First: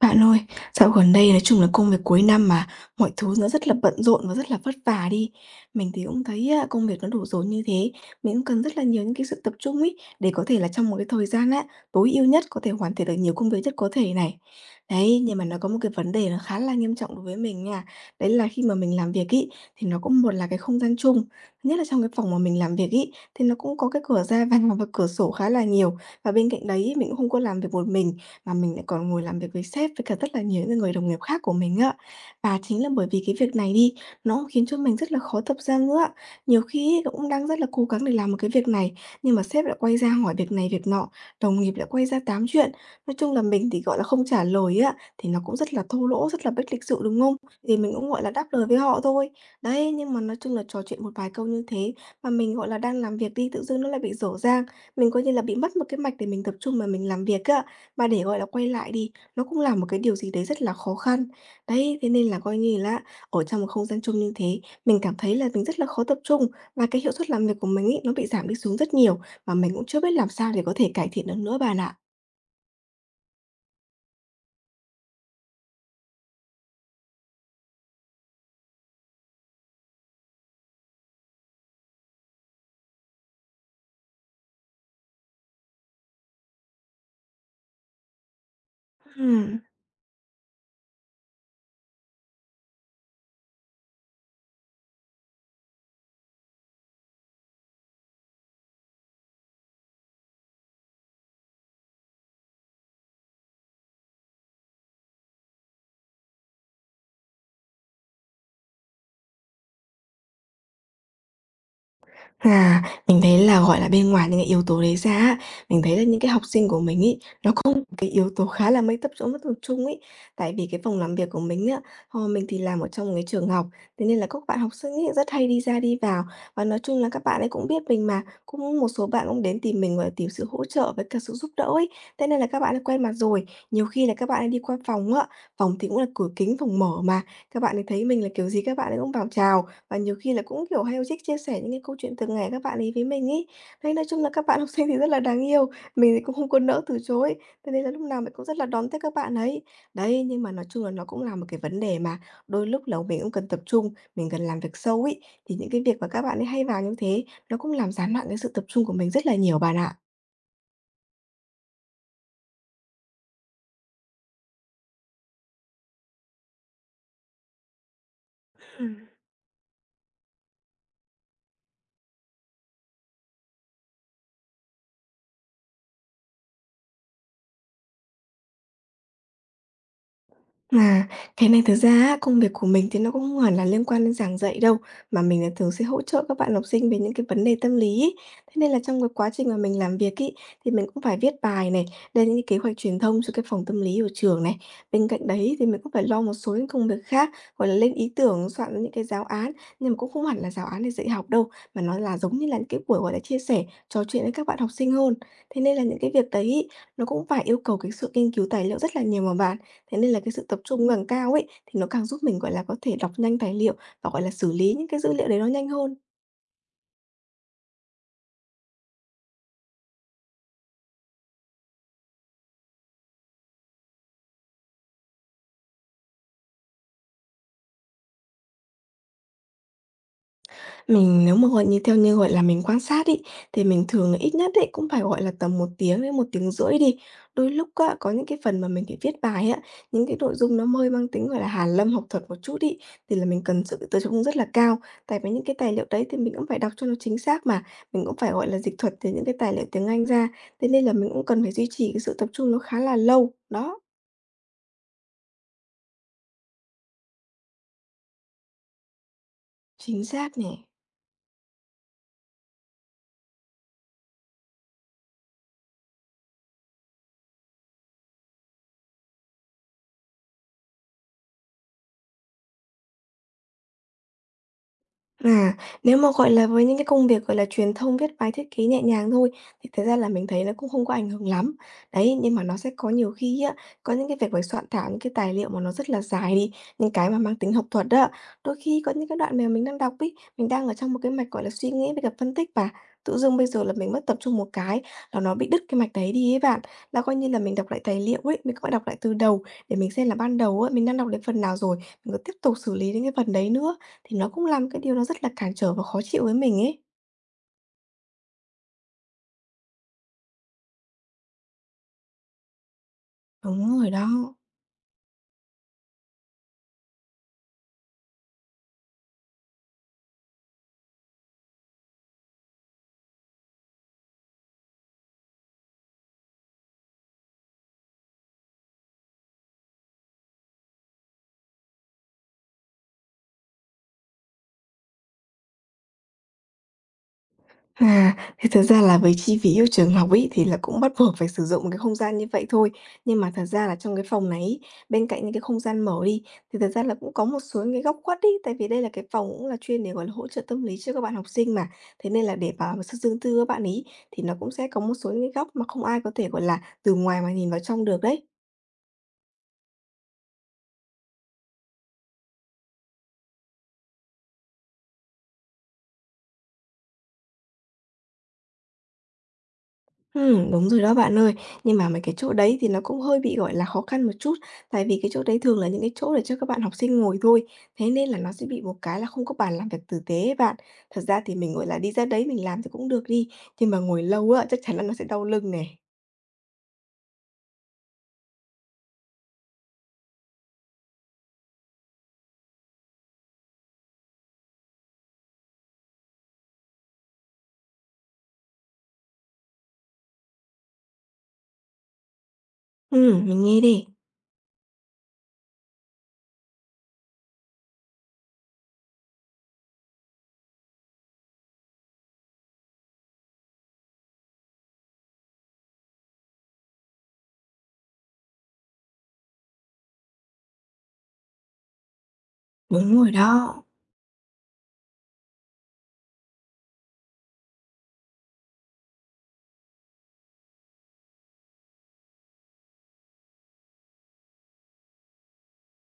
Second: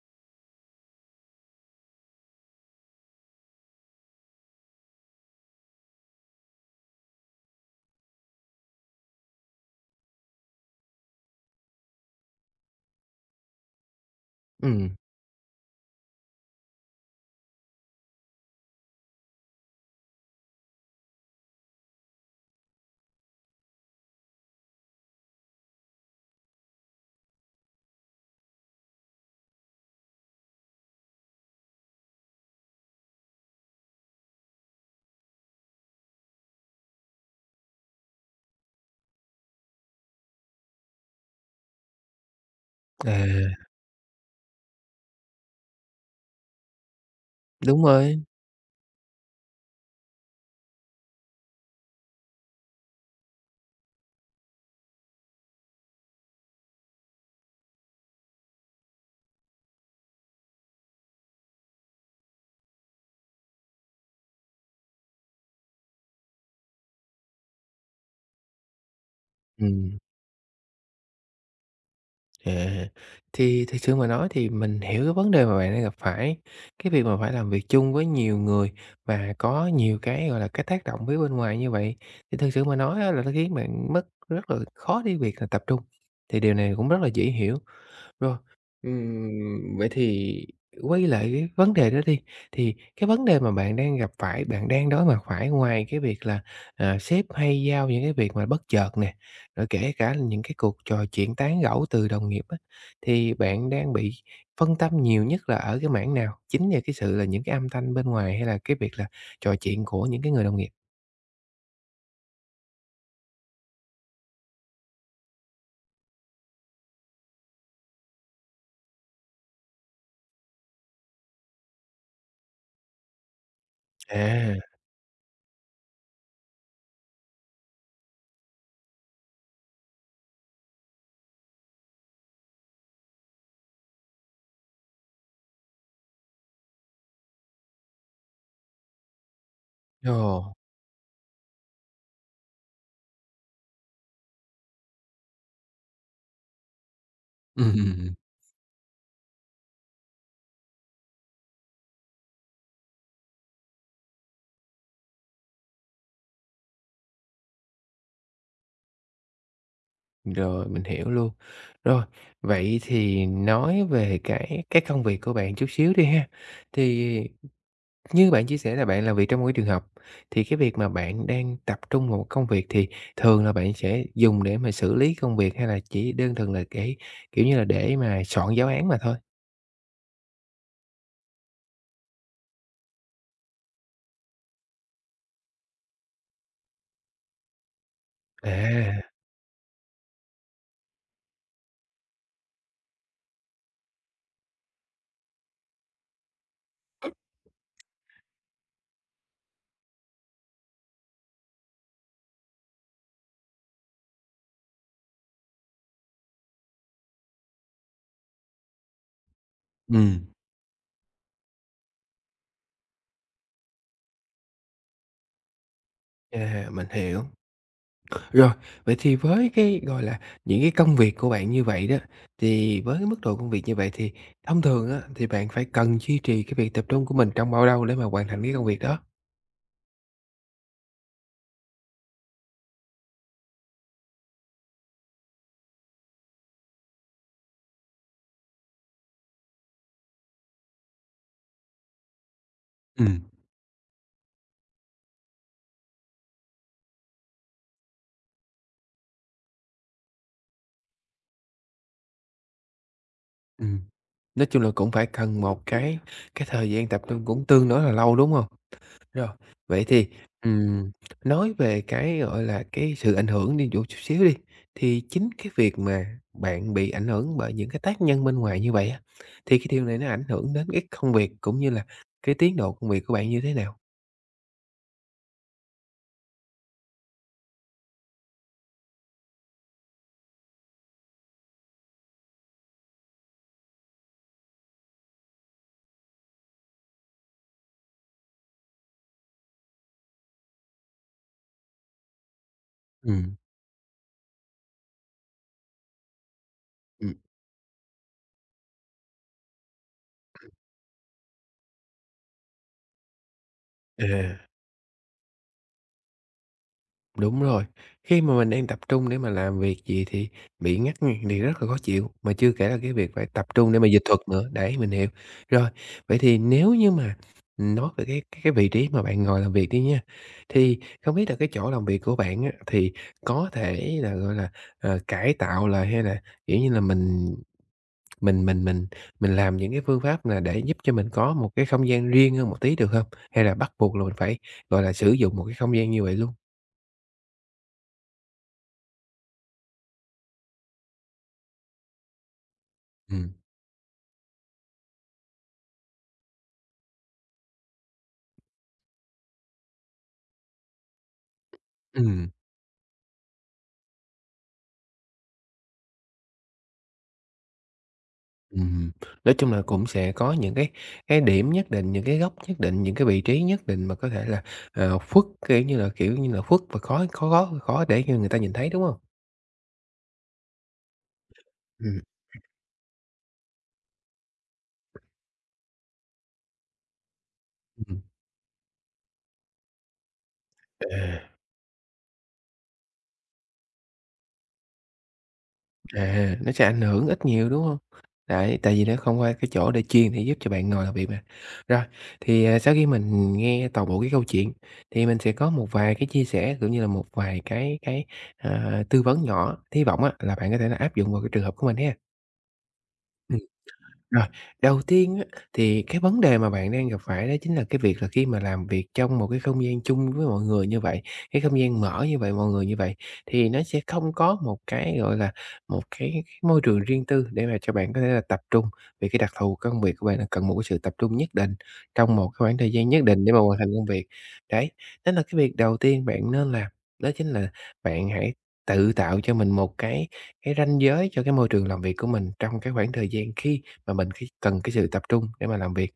Bạn ơi, dạo gần đây nói chung là công việc cuối năm mà mọi thứ nó rất là bận rộn và rất là vất vả đi. Mình thì cũng thấy á, công việc nó đổ dồn như thế, mình cũng cần rất là nhiều những cái sự tập trung ấy để có thể là trong một cái thời gian á, tối ưu nhất có thể hoàn thiện được nhiều công việc nhất có thể này. Ừm, Đấy, nhưng mà nó có một cái vấn đề nó khá là nghiêm trọng đối với mình nha. Đấy là khi mà mình làm việc ý, thì nó cũng một là cái không gian chung. Thứ nhất là trong cái phòng mà mình làm việc ý, thì nó cũng có cái cửa ra vào và cửa sổ khá là nhiều. Và bên cạnh đấy ý, mình cũng không có làm việc một mình mà mình lại còn ngồi làm việc với sếp với cả rất là nhiều những người đồng nghiệp khác của mình á. Và chính là bởi vì cái việc này đi, nó cũng khiến cho mình rất là khó tập trung nữa ạ. Nhiều khi cũng đang rất là cố gắng để làm một cái việc này, nhưng mà sếp lại quay ra hỏi việc này việc nọ, đồng nghiệp lại quay ra tám chuyện. Nói à, chung là mình thì, gọi là, không trả lời á, thì nó cũng rất là thô lỗ, rất là bất lịch sự, đúng không? Thì đúng mình cũng, rồi, gọi là, đáp lời với họ thôi. Đấy, nhưng mà nói chung là trò chuyện một vài câu như thế mà mình, gọi là, đang làm việc đi, tự dưng nó lại bị rổ dang, mình coi như là bị mất một cái mạch để mình tập trung mà mình làm việc á. Mà để, gọi là, quay lại đi, nó cũng là một cái điều gì đấy rất là khó khăn. Đấy, thế nên là coi như là ở trong một không gian chung như thế, mình cảm thấy là mình rất là khó tập trung và cái hiệu suất làm việc của mình ấy, nó bị giảm đi xuống rất nhiều, và mình cũng ừm, chưa biết làm sao để có thể cải thiện được nữa bạn ạ. à, thì thực sự mà nói thì mình hiểu cái vấn đề mà bạn đang gặp phải. Cái việc mà phải làm việc chung với nhiều người và có nhiều cái, gọi là, cái tác động phía bên ngoài như vậy, thì thực sự mà nói á là nó khiến bạn mất rất là khó đi việc là tập trung, thì điều này cũng rất là dễ hiểu. Rồi. Ừm. Vậy thì quay lại cái vấn đề đó đi, thì cái vấn đề mà bạn đang gặp phải, bạn đang đối mặt phải ngoài cái việc là, sếp hay giao những cái việc mà bất chợt nè, rồi kể cả là những cái cuộc trò chuyện tán gẫu từ đồng nghiệp á, thì bạn đang bị phân tâm nhiều nhất là ở cái mảng nào? Chính nhờ cái sự là những cái âm thanh bên ngoài hay là cái việc là trò chuyện của những cái người đồng nghiệp? À, mình thấy là, gọi là, bên ngoài những cái yếu tố đấy ra á, mình thấy là những cái học sinh của mình ấy, nó có một cái yếu tố khá là mất tập trung ấy. Tại vì cái phòng làm việc của mình á, mình thì làm ở trong một cái trường học, thế nên là các À. bạn học sinh ấy rất hay đi ra đi vào. Và nói chung là các bạn ấy cũng biết mình mà, cũng một số bạn cũng đến tìm mình, gọi là, tìm sự hỗ trợ với cả sự giúp đỡ ấy, thế nên là các bạn ấy quen mặt rồi. Nhiều khi là các bạn ấy đi qua phòng á, phòng thì cũng là cửa kính, phòng mở mà, các bạn ấy thấy mình là kiểu gì các bạn ấy cũng vào chào, và nhiều khi là Ồ. cũng, kiểu, hay thích chia sẻ những cái câu chuyện thường ngày các bạn ấy với mình ấy. Đấy, nói chung là các bạn học sinh thì rất là đáng yêu, mình thì cũng không có nỡ từ chối, thế nên là lúc nào mình cũng rất là đón tiếp các bạn ấy. Đấy, nhưng mà nói chung là nó cũng là một cái vấn đề mà đôi lúc là mình cũng cần tập trung, mình cần làm việc sâu ấy, thì những cái việc mà các bạn ấy hay vào như thế, nó cũng làm gián đoạn cái sự tập trung của mình rất là nhiều bạn ạ. Rồi, mình hiểu luôn. Rồi, vậy thì nói về cái công việc của bạn chút xíu đi ha. Thì như bạn chia sẻ là bạn làm việc trong một cái trường học, thì cái việc mà bạn đang tập trung vào một công việc thì thường là bạn sẽ dùng để mà xử lý công việc hay là chỉ đơn thuần là cái, kiểu như là, để mà soạn giáo án mà thôi? À, cái này thực ra á, công việc của mình thì nó cũng không hẳn là liên quan đến giảng dạy đâu, mà mình là thường sẽ hỗ trợ các bạn học sinh về những cái vấn đề tâm lý ấy. Thế nên là trong À. cái quá trình mà mình làm việc ấy, thì mình cũng phải viết bài này, lên những cái kế hoạch truyền thông cho cái phòng tâm lý của trường này. Bên cạnh đấy thì mình cũng phải lo một số những công việc khác, gọi là lên ý tưởng, soạn những cái giáo án, nhưng mà cũng không hẳn là giáo án để dạy học đâu, mà nó là giống như là những cái buổi gọi là chia sẻ, trò chuyện với các bạn học sinh hơn. Thế nên là những cái việc đấy ấy, nó cũng phải yêu cầu cái sự nghiên cứu tài liệu rất là nhiều mà bạn. Thế nên là Ừm. cái sự tập trung càng cao ấy, thì nó càng giúp mình, gọi là, có thể đọc nhanh tài liệu và, gọi là, xử lý những cái dữ liệu đấy nó nhanh hơn. Mình hiểu. Rồi, vậy thì với cái, gọi là, những cái công việc của bạn như vậy đó, thì với cái mức độ công việc như vậy thì thông thường á, thì bạn phải cần duy trì cái việc tập trung của mình trong bao lâu để mà hoàn thành cái công việc đó? Mình nếu mà, gọi như, theo như, gọi là, mình quan sát ấy, thì mình thường là ít nhất ấy cũng phải, gọi là, tầm một tiếng đến một tiếng rưỡi đi. Đôi lúc á, có những cái phần mà mình phải viết bài á, những cái nội dung nó hơi mang tính, gọi là, hàn lâm học thuật một chút ấy, thì Ừm, là mình cần sự tập trung rất là cao. Tại vì những cái tài liệu đấy thì mình cũng phải đọc cho nó chính xác mà, mình cũng phải, gọi là, dịch thuật từ những cái tài liệu tiếng Anh ra, thế nên là mình cũng cần phải duy trì cái sự tập trung nó khá là lâu, đó. ừm. Nói chung là cũng phải cần một cái thời gian tập trung cũng tương đối là lâu, đúng không? Rồi, vậy Chính thì, xác nè. ừm, nói về cái, gọi là, cái sự ảnh hưởng đi chút chút xíu đi, thì chính cái việc mà bạn bị ảnh hưởng bởi những cái tác nhân bên ngoài như vậy á, thì cái điều này nó ảnh hưởng đến cái công việc cũng như là cái tiến độ công việc của bạn như thế nào? À, nếu mà, gọi là, với những cái công việc, gọi là, truyền thông, viết bài, thiết kế nhẹ nhàng thôi, thì thật ra là mình thấy nó cũng không có ảnh hưởng lắm. Đấy, nhưng mà nó sẽ có nhiều khi á, có những cái việc phải soạn thảo những cái tài liệu mà nó rất là dài đi, những cái mà mang tính học thuật đó. Đôi khi có những cái đoạn mà mình đang đọc ấy, mình đang ở trong một cái mạch, gọi là, suy nghĩ với cả phân tích và tự dưng Ừm, bây giờ là mình mất tập trung một cái là nó bị đứt cái mạch đấy đi ấy bạn. Là coi ừm. như là mình đọc lại tài liệu ấy, mình cũng đọc lại từ đầu để mình xem là ban đầu á, mình đang đọc đến phần nào rồi, mình có tiếp tục xử lý đến cái phần đấy nữa. Thì nó À. cũng làm cái điều nó rất là cản trở và khó chịu với mình ấy. Đúng rồi, khi mà mình đang tập trung để mà làm việc gì thì bị ngắt ngang thì rất là khó chịu, mà chưa kể là cái việc phải tập trung Đúng để mà rồi dịch thuật đó. nữa, đấy, mình hiểu. Rồi, vậy thì nếu như mà nói về cái vị trí mà bạn ngồi làm việc đi nha, thì không biết là cái chỗ làm việc của bạn á, thì có thể là, gọi là, cải tạo lại hay là, kiểu như là, mình mình mình mình làm những cái phương pháp là để giúp cho mình có một cái không gian riêng hơn một tí được hông? Hay là bắt buộc là mình phải, gọi là, sử dụng một cái không gian như vậy luôn? À, thế thực ra là với chi phí yêu trường học ấy, thì là cũng bắt buộc phải sử dụng cái không gian như vậy thôi. Nhưng mà Ừm. thật ra là trong cái phòng này ấy, bên cạnh những cái không gian mở đi, thì thật ra là cũng có một số những cái góc khuất ấy, tại vì đây là cái phòng cũng là chuyên để, gọi là, hỗ trợ tâm lý cho các bạn học sinh mà. Thế nên Ừm. là để bảo mà sự riêng tư các bạn ấy, thì nó cũng sẽ có một số những cái góc mà không ai có thể, gọi là, từ ngoài mà nhìn vào trong được đấy. Ừm, nói chung là cũng sẽ có những cái điểm nhất định, những cái góc nhất định, những cái vị trí nhất định mà có thể là, khuất, kiểu như là, khuất và khó khó khó khó để cho người ta nhìn thấy, đúng không? Đúng rồi đó bạn ơi. Nhưng mà mấy Ừm. cái chỗ đấy thì nó cũng hơi bị, gọi là, khó khăn một chút, tại vì cái chỗ đấy thường là những cái chỗ để cho các bạn học sinh ngồi thôi, thế Ừm. nên là nó sẽ bị một cái là không có bàn làm việc tử tế ấy bạn. Thật À, ra thì mình, gọi là, đi ra đấy mình làm thì cũng được đi, nhưng mà ngồi lâu á, chắc chắn là nó sẽ đau lưng này. Nó sẽ ảnh hưởng ít nhiều, đúng không? Đấy, tại vì nó không qua cái chỗ để chuyên để giúp cho bạn ngồi làm việc mà. Rồi, thì, sau khi mình nghe toàn bộ cái câu chuyện thì mình sẽ có một vài cái chia sẻ cũng như là một vài cái, tư vấn nhỏ, hy vọng á là bạn có thể là áp dụng vào cái trường hợp của mình ha. Mình nghe đi. Rồi, đầu tiên á, thì cái vấn đề mà bạn đang gặp phải đó chính là cái việc là khi mà làm việc trong một cái không gian chung với mọi người như vậy, cái không gian mở như vậy, mọi người như vậy, thì nó sẽ không có một cái, gọi là, một cái môi trường riêng tư để mà cho bạn có thể là tập trung, vì cái đặc thù của công việc của bạn là cần một cái sự tập trung nhất định trong một cái khoảng thời gian Đúng nhất rồi định để mà hoàn đó. thành công việc. Đấy, đó là cái việc đầu tiên bạn nên làm, đó chính là bạn hãy tự tạo cho mình một cái ranh giới cho cái môi trường làm việc của mình trong cái khoảng thời gian khi mà mình cái cần cái sự tập trung để mà làm việc.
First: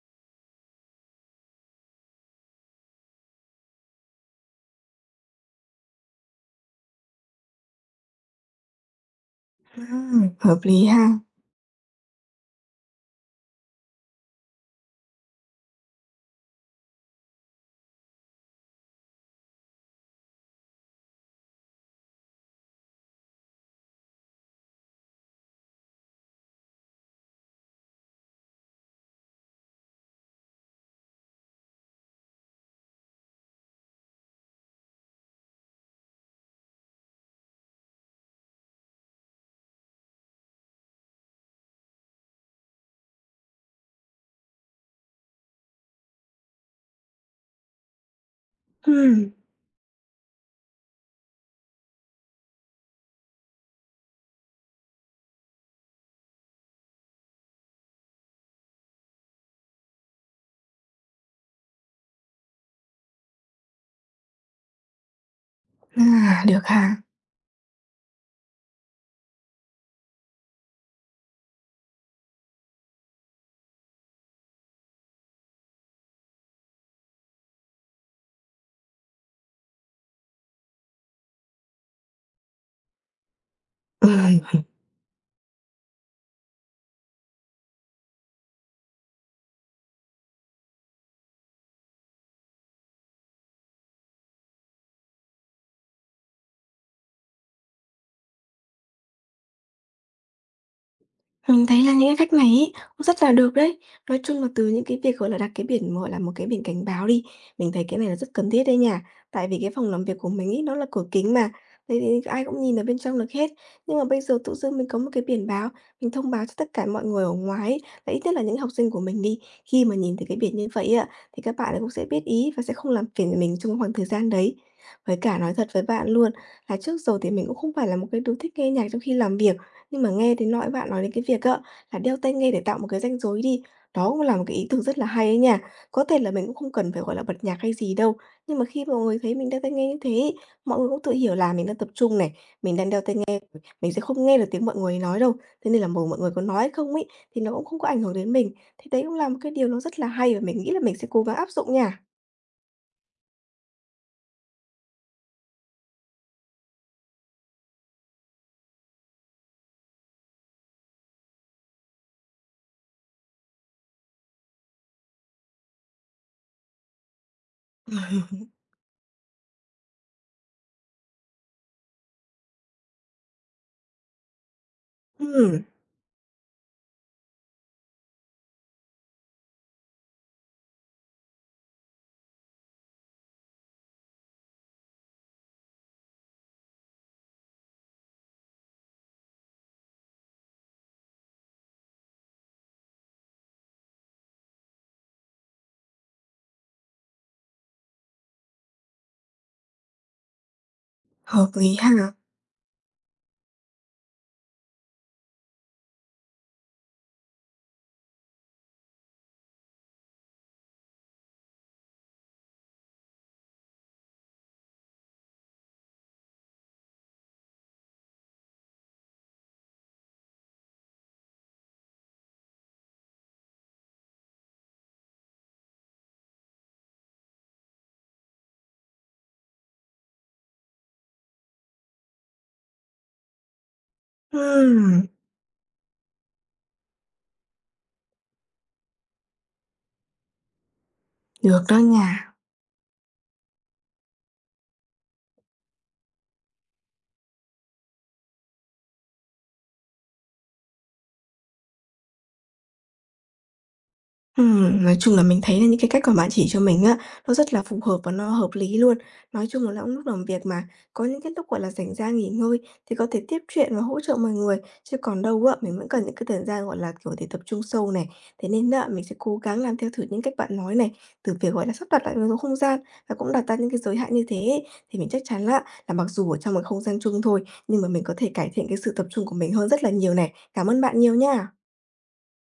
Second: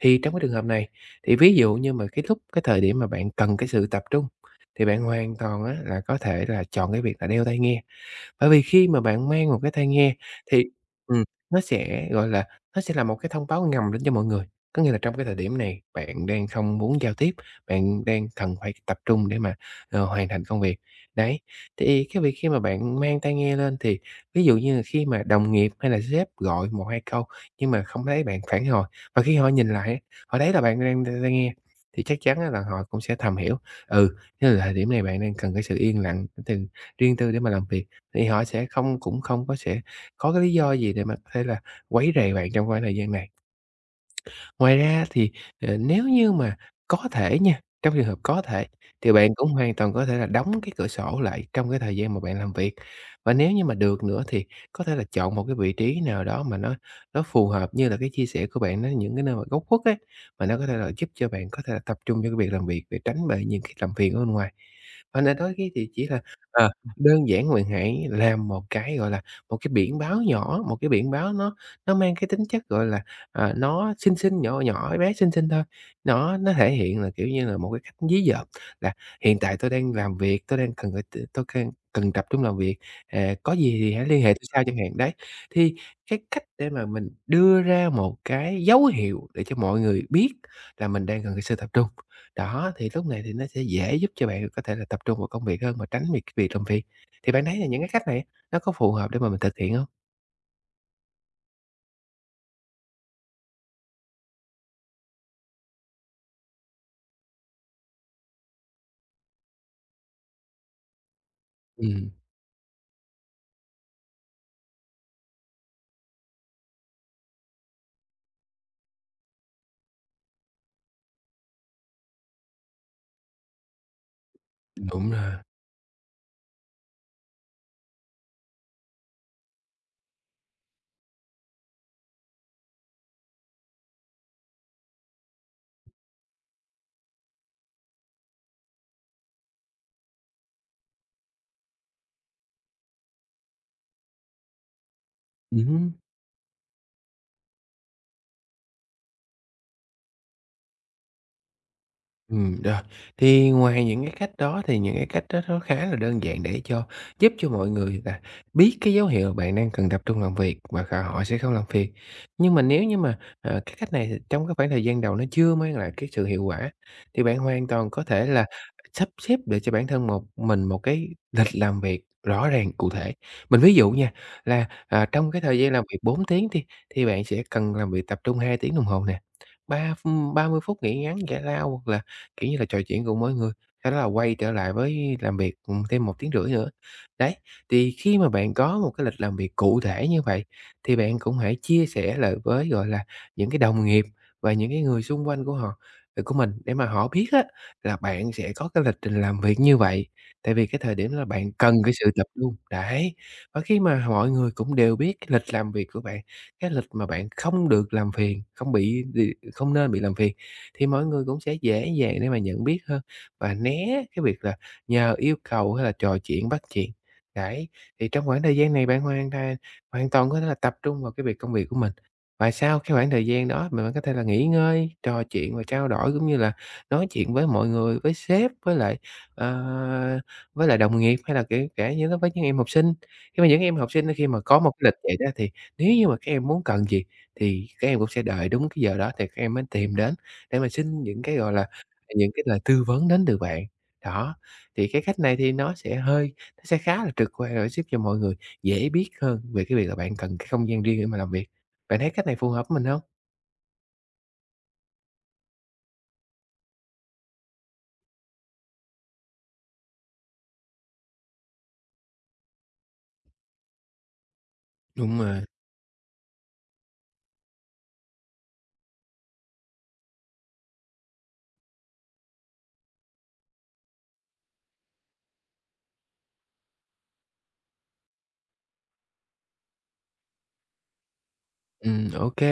Thì trong cái trường hợp này, thì ví dụ như mà cái thời điểm mà bạn cần cái sự tập trung, thì bạn hoàn toàn á là có thể là chọn cái việc là đeo tai nghe. Bởi vì khi mà bạn mang một cái tai nghe Hợp thì lý ha. ừm, nó sẽ, gọi là, nó sẽ là một cái thông báo ngầm đến cho mọi người. Có nghĩa là trong cái thời điểm này bạn đang không muốn giao tiếp, bạn đang cần phải tập trung để mà, hoàn thành công việc. Đấy, thì cái việc khi mà bạn mang tai nghe lên thì ví dụ như là khi mà đồng nghiệp hay là sếp gọi một 2 câu nhưng mà không thấy bạn phản hồi, và khi họ nhìn lại á, họ thấy là bạn đang đeo tai nghe thì chắc chắn á là họ cũng sẽ thầm hiểu, ừ, thế là thời điểm này bạn đang cần cái sự yên lặng, cái tình riêng tư để mà làm việc thì họ sẽ không cũng không có sẽ có cái lý do gì để mà có thể là quấy rầy bạn trong khoảng thời gian này. Ngoài ra thì, nếu như mà có thể nha, trong trường hợp có thể, thì Ừm, bạn cũng hoàn toàn có thể là đóng cái cửa sổ lại trong cái thời gian mà bạn làm việc. Và nếu như mà được nữa thì có thể là chọn một cái vị trí nào đó mà nó phù hợp như là cái chia sẻ của bạn, nó những cái nơi mà góc khuất ấy, mà nó có thể là giúp cho bạn có thể là tập trung cho cái việc làm việc để tránh bị những cái làm phiền ở bên ngoài. Và nên đôi khi thì chỉ là, à, được ờ, ha. đơn giản bạn hãy làm một cái, gọi là, một cái biển báo nhỏ, một cái biển báo nó mang cái tính chất, gọi là, nó xinh xinh, nhỏ nhỏ, bé xinh xinh thôi, nó thể hiện là, kiểu như là, một cái cách dí dỏm là "Hiện tại tôi đang làm việc, tôi đang cần phải t tôi can cần tập trung làm việc, có gì thì hãy liên hệ tôi Ừm. sau" chẳng hạn. Đấy, thì cái cách để mà mình đưa ra một cái dấu hiệu để cho mọi người biết là mình đang cần cái sự tập trung. Đó, thì lúc này thì nó sẽ dễ giúp cho bạn có thể là tập trung vào công việc hơn và tránh việc việc làm phiền. Thì bạn thấy là những cái cách này nó có phù hợp để mà mình thực hiện hông? Mình thấy là những cái cách này ấy, cũng rất là được đấy. Nói chung là từ những cái việc, gọi là, đặt cái biển, gọi là, một cái biển cảnh báo đi, mình thấy cái này là rất cần thiết đấy nha. Tại vì cái phòng làm việc của mình ý nó là cửa kính mà, thế Ừm, thì ai cũng nhìn ở bên trong được hết. Nhưng mà bây giờ tự dưng mình có một cái biển báo, mình thông báo cho tất cả mọi người ở ngoài ấy, là ít nhất là những học sinh của mình đi, khi mà nhìn thấy cái biển như vậy ạ thì các bạn ấy cũng sẽ biết ý và sẽ không làm phiền mình trong khoảng thời gian đấy. đúng Với rồi. cả nói thật với bạn luôn, là trước giờ thì mình cũng không phải là một cái đứa thích nghe nhạc trong khi làm việc. Nhưng mà nghe đến nỗi bạn nói đến cái việc á, là đeo tai nghe để tạo một cái ranh rối đi, đó cũng là một cái ý tưởng rất là hay ấy nha. Có thể là mình cũng không cần phải, gọi là, bật nhạc hay gì đâu, nhưng mà khi mọi người thấy mình đeo tai nghe như thế ấy, mọi người cũng tự hiểu là mình đang tập trung này, mình đang đeo tai nghe, mình sẽ không nghe được tiếng mọi người nói đâu. Thế nên là Hứm. mầu mọi người có nói hay không ấy, thì nó cũng không có ảnh hưởng đến mình. Thì đấy cũng là một cái điều nó rất là hay và mình nghĩ là mình sẽ cố gắng áp dụng nha. Rồi. Thì ngoài những cái cách đó thì những cái cách đó nó khá là đơn giản để cho giúp cho mọi người là biết cái dấu hiệu bạn đang cần tập trung làm việc và khà họ sẽ không làm phiền. Nhưng mà nếu như mà, cái cách này thì trong cái khoảng thời gian đầu nó chưa mang lại cái sự hiệu quả, thì bạn hoàn toàn có thể là sắp xếp để cho bản thân một mình một cái lịch làm việc rõ ràng, cụ thể. Mình ví dụ nha, là, trong cái thời Ừm, gian làm việc 4 tiếng thì bạn sẽ cần làm việc tập trung 2 tiếng đồng hồ nè, ba 30 phút nghỉ ngắn giải lao hoặc là kiểu như là, trò chuyện cùng mọi người, sau đó là quay trở lại với làm việc, thêm 1 tiếng rưỡi nữa. Đấy, thì khi mà bạn có một cái lịch làm việc cụ thể như vậy thì bạn cũng hãy chia sẻ lại với, gọi là, những cái đồng nghiệp và những cái người xung quanh của họ của mình để mà họ biết á là bạn sẽ có cái lịch trình làm việc như vậy, tại vì cái thời điểm đó là hợp bạn lý cần ha. cái sự tập trung. Đấy, và khi mà mọi người cũng đều biết cái lịch làm việc của bạn, cái lịch mà bạn không được làm phiền, không bị không nên bị làm phiền thì mọi người cũng sẽ dễ dàng để mà nhận biết hơn và né cái việc là nhờ yêu cầu hay là trò chuyện bắt chuyện. Đấy, thì trong khoảng thời gian này bạn hoàn toàn có thể là tập trung vào cái việc công việc của mình. Và sau cái khoảng thời gian đó mình vẫn có thể là nghỉ ngơi, trò chuyện và trao đổi cũng như là nói chuyện với mọi người, với sếp, ờ, với lại đồng nghiệp hay là kể cả như nó với những em học sinh. Khi mà những em học sinh khi mà có một cái lịch Ừm, vậy đó thì nếu như mà các em muốn cần gì thì các em cũng sẽ đợi đúng cái giờ đó thì các em mới tìm đến để mà xin những cái, gọi được là, đó những nha. cái lời tư vấn đến từ bạn. Đó, thì cái cách này thì nó sẽ hơi nó sẽ khá là trực quan rồi giúp cho mọi người dễ biết hơn về cái việc là bạn cần cái không gian riêng để mà làm việc. Bạn thấy cách này phù hợp với mình hông? Nói chung là mình thấy là những cái cách mà bạn chỉ cho mình á, nó rất là phù hợp và nó hợp lý luôn. Nói chung là nó cũng lúc làm việc mà, có những cái lúc, gọi là, rảnh ra nghỉ ngơi thì có thể tiếp chuyện và hỗ trợ mọi người, chứ Đúng còn rồi. đâu á, mình vẫn cần những cái thời gian, gọi là, kiểu, để tập trung sâu này. Thế nên á, mình sẽ cố gắng làm theo thử những cách bạn nói này, từ việc, gọi là, sắp đặt lại một số không gian và cũng đặt ra những cái giới hạn như thế ấy, thì mình chắc chắn á, là mặc dù ở trong một không gian chung thôi, nhưng mà mình có thể cải thiện cái sự tập trung của mình hơn rất là nhiều này. Cảm ơn bạn nhiều nha. OK.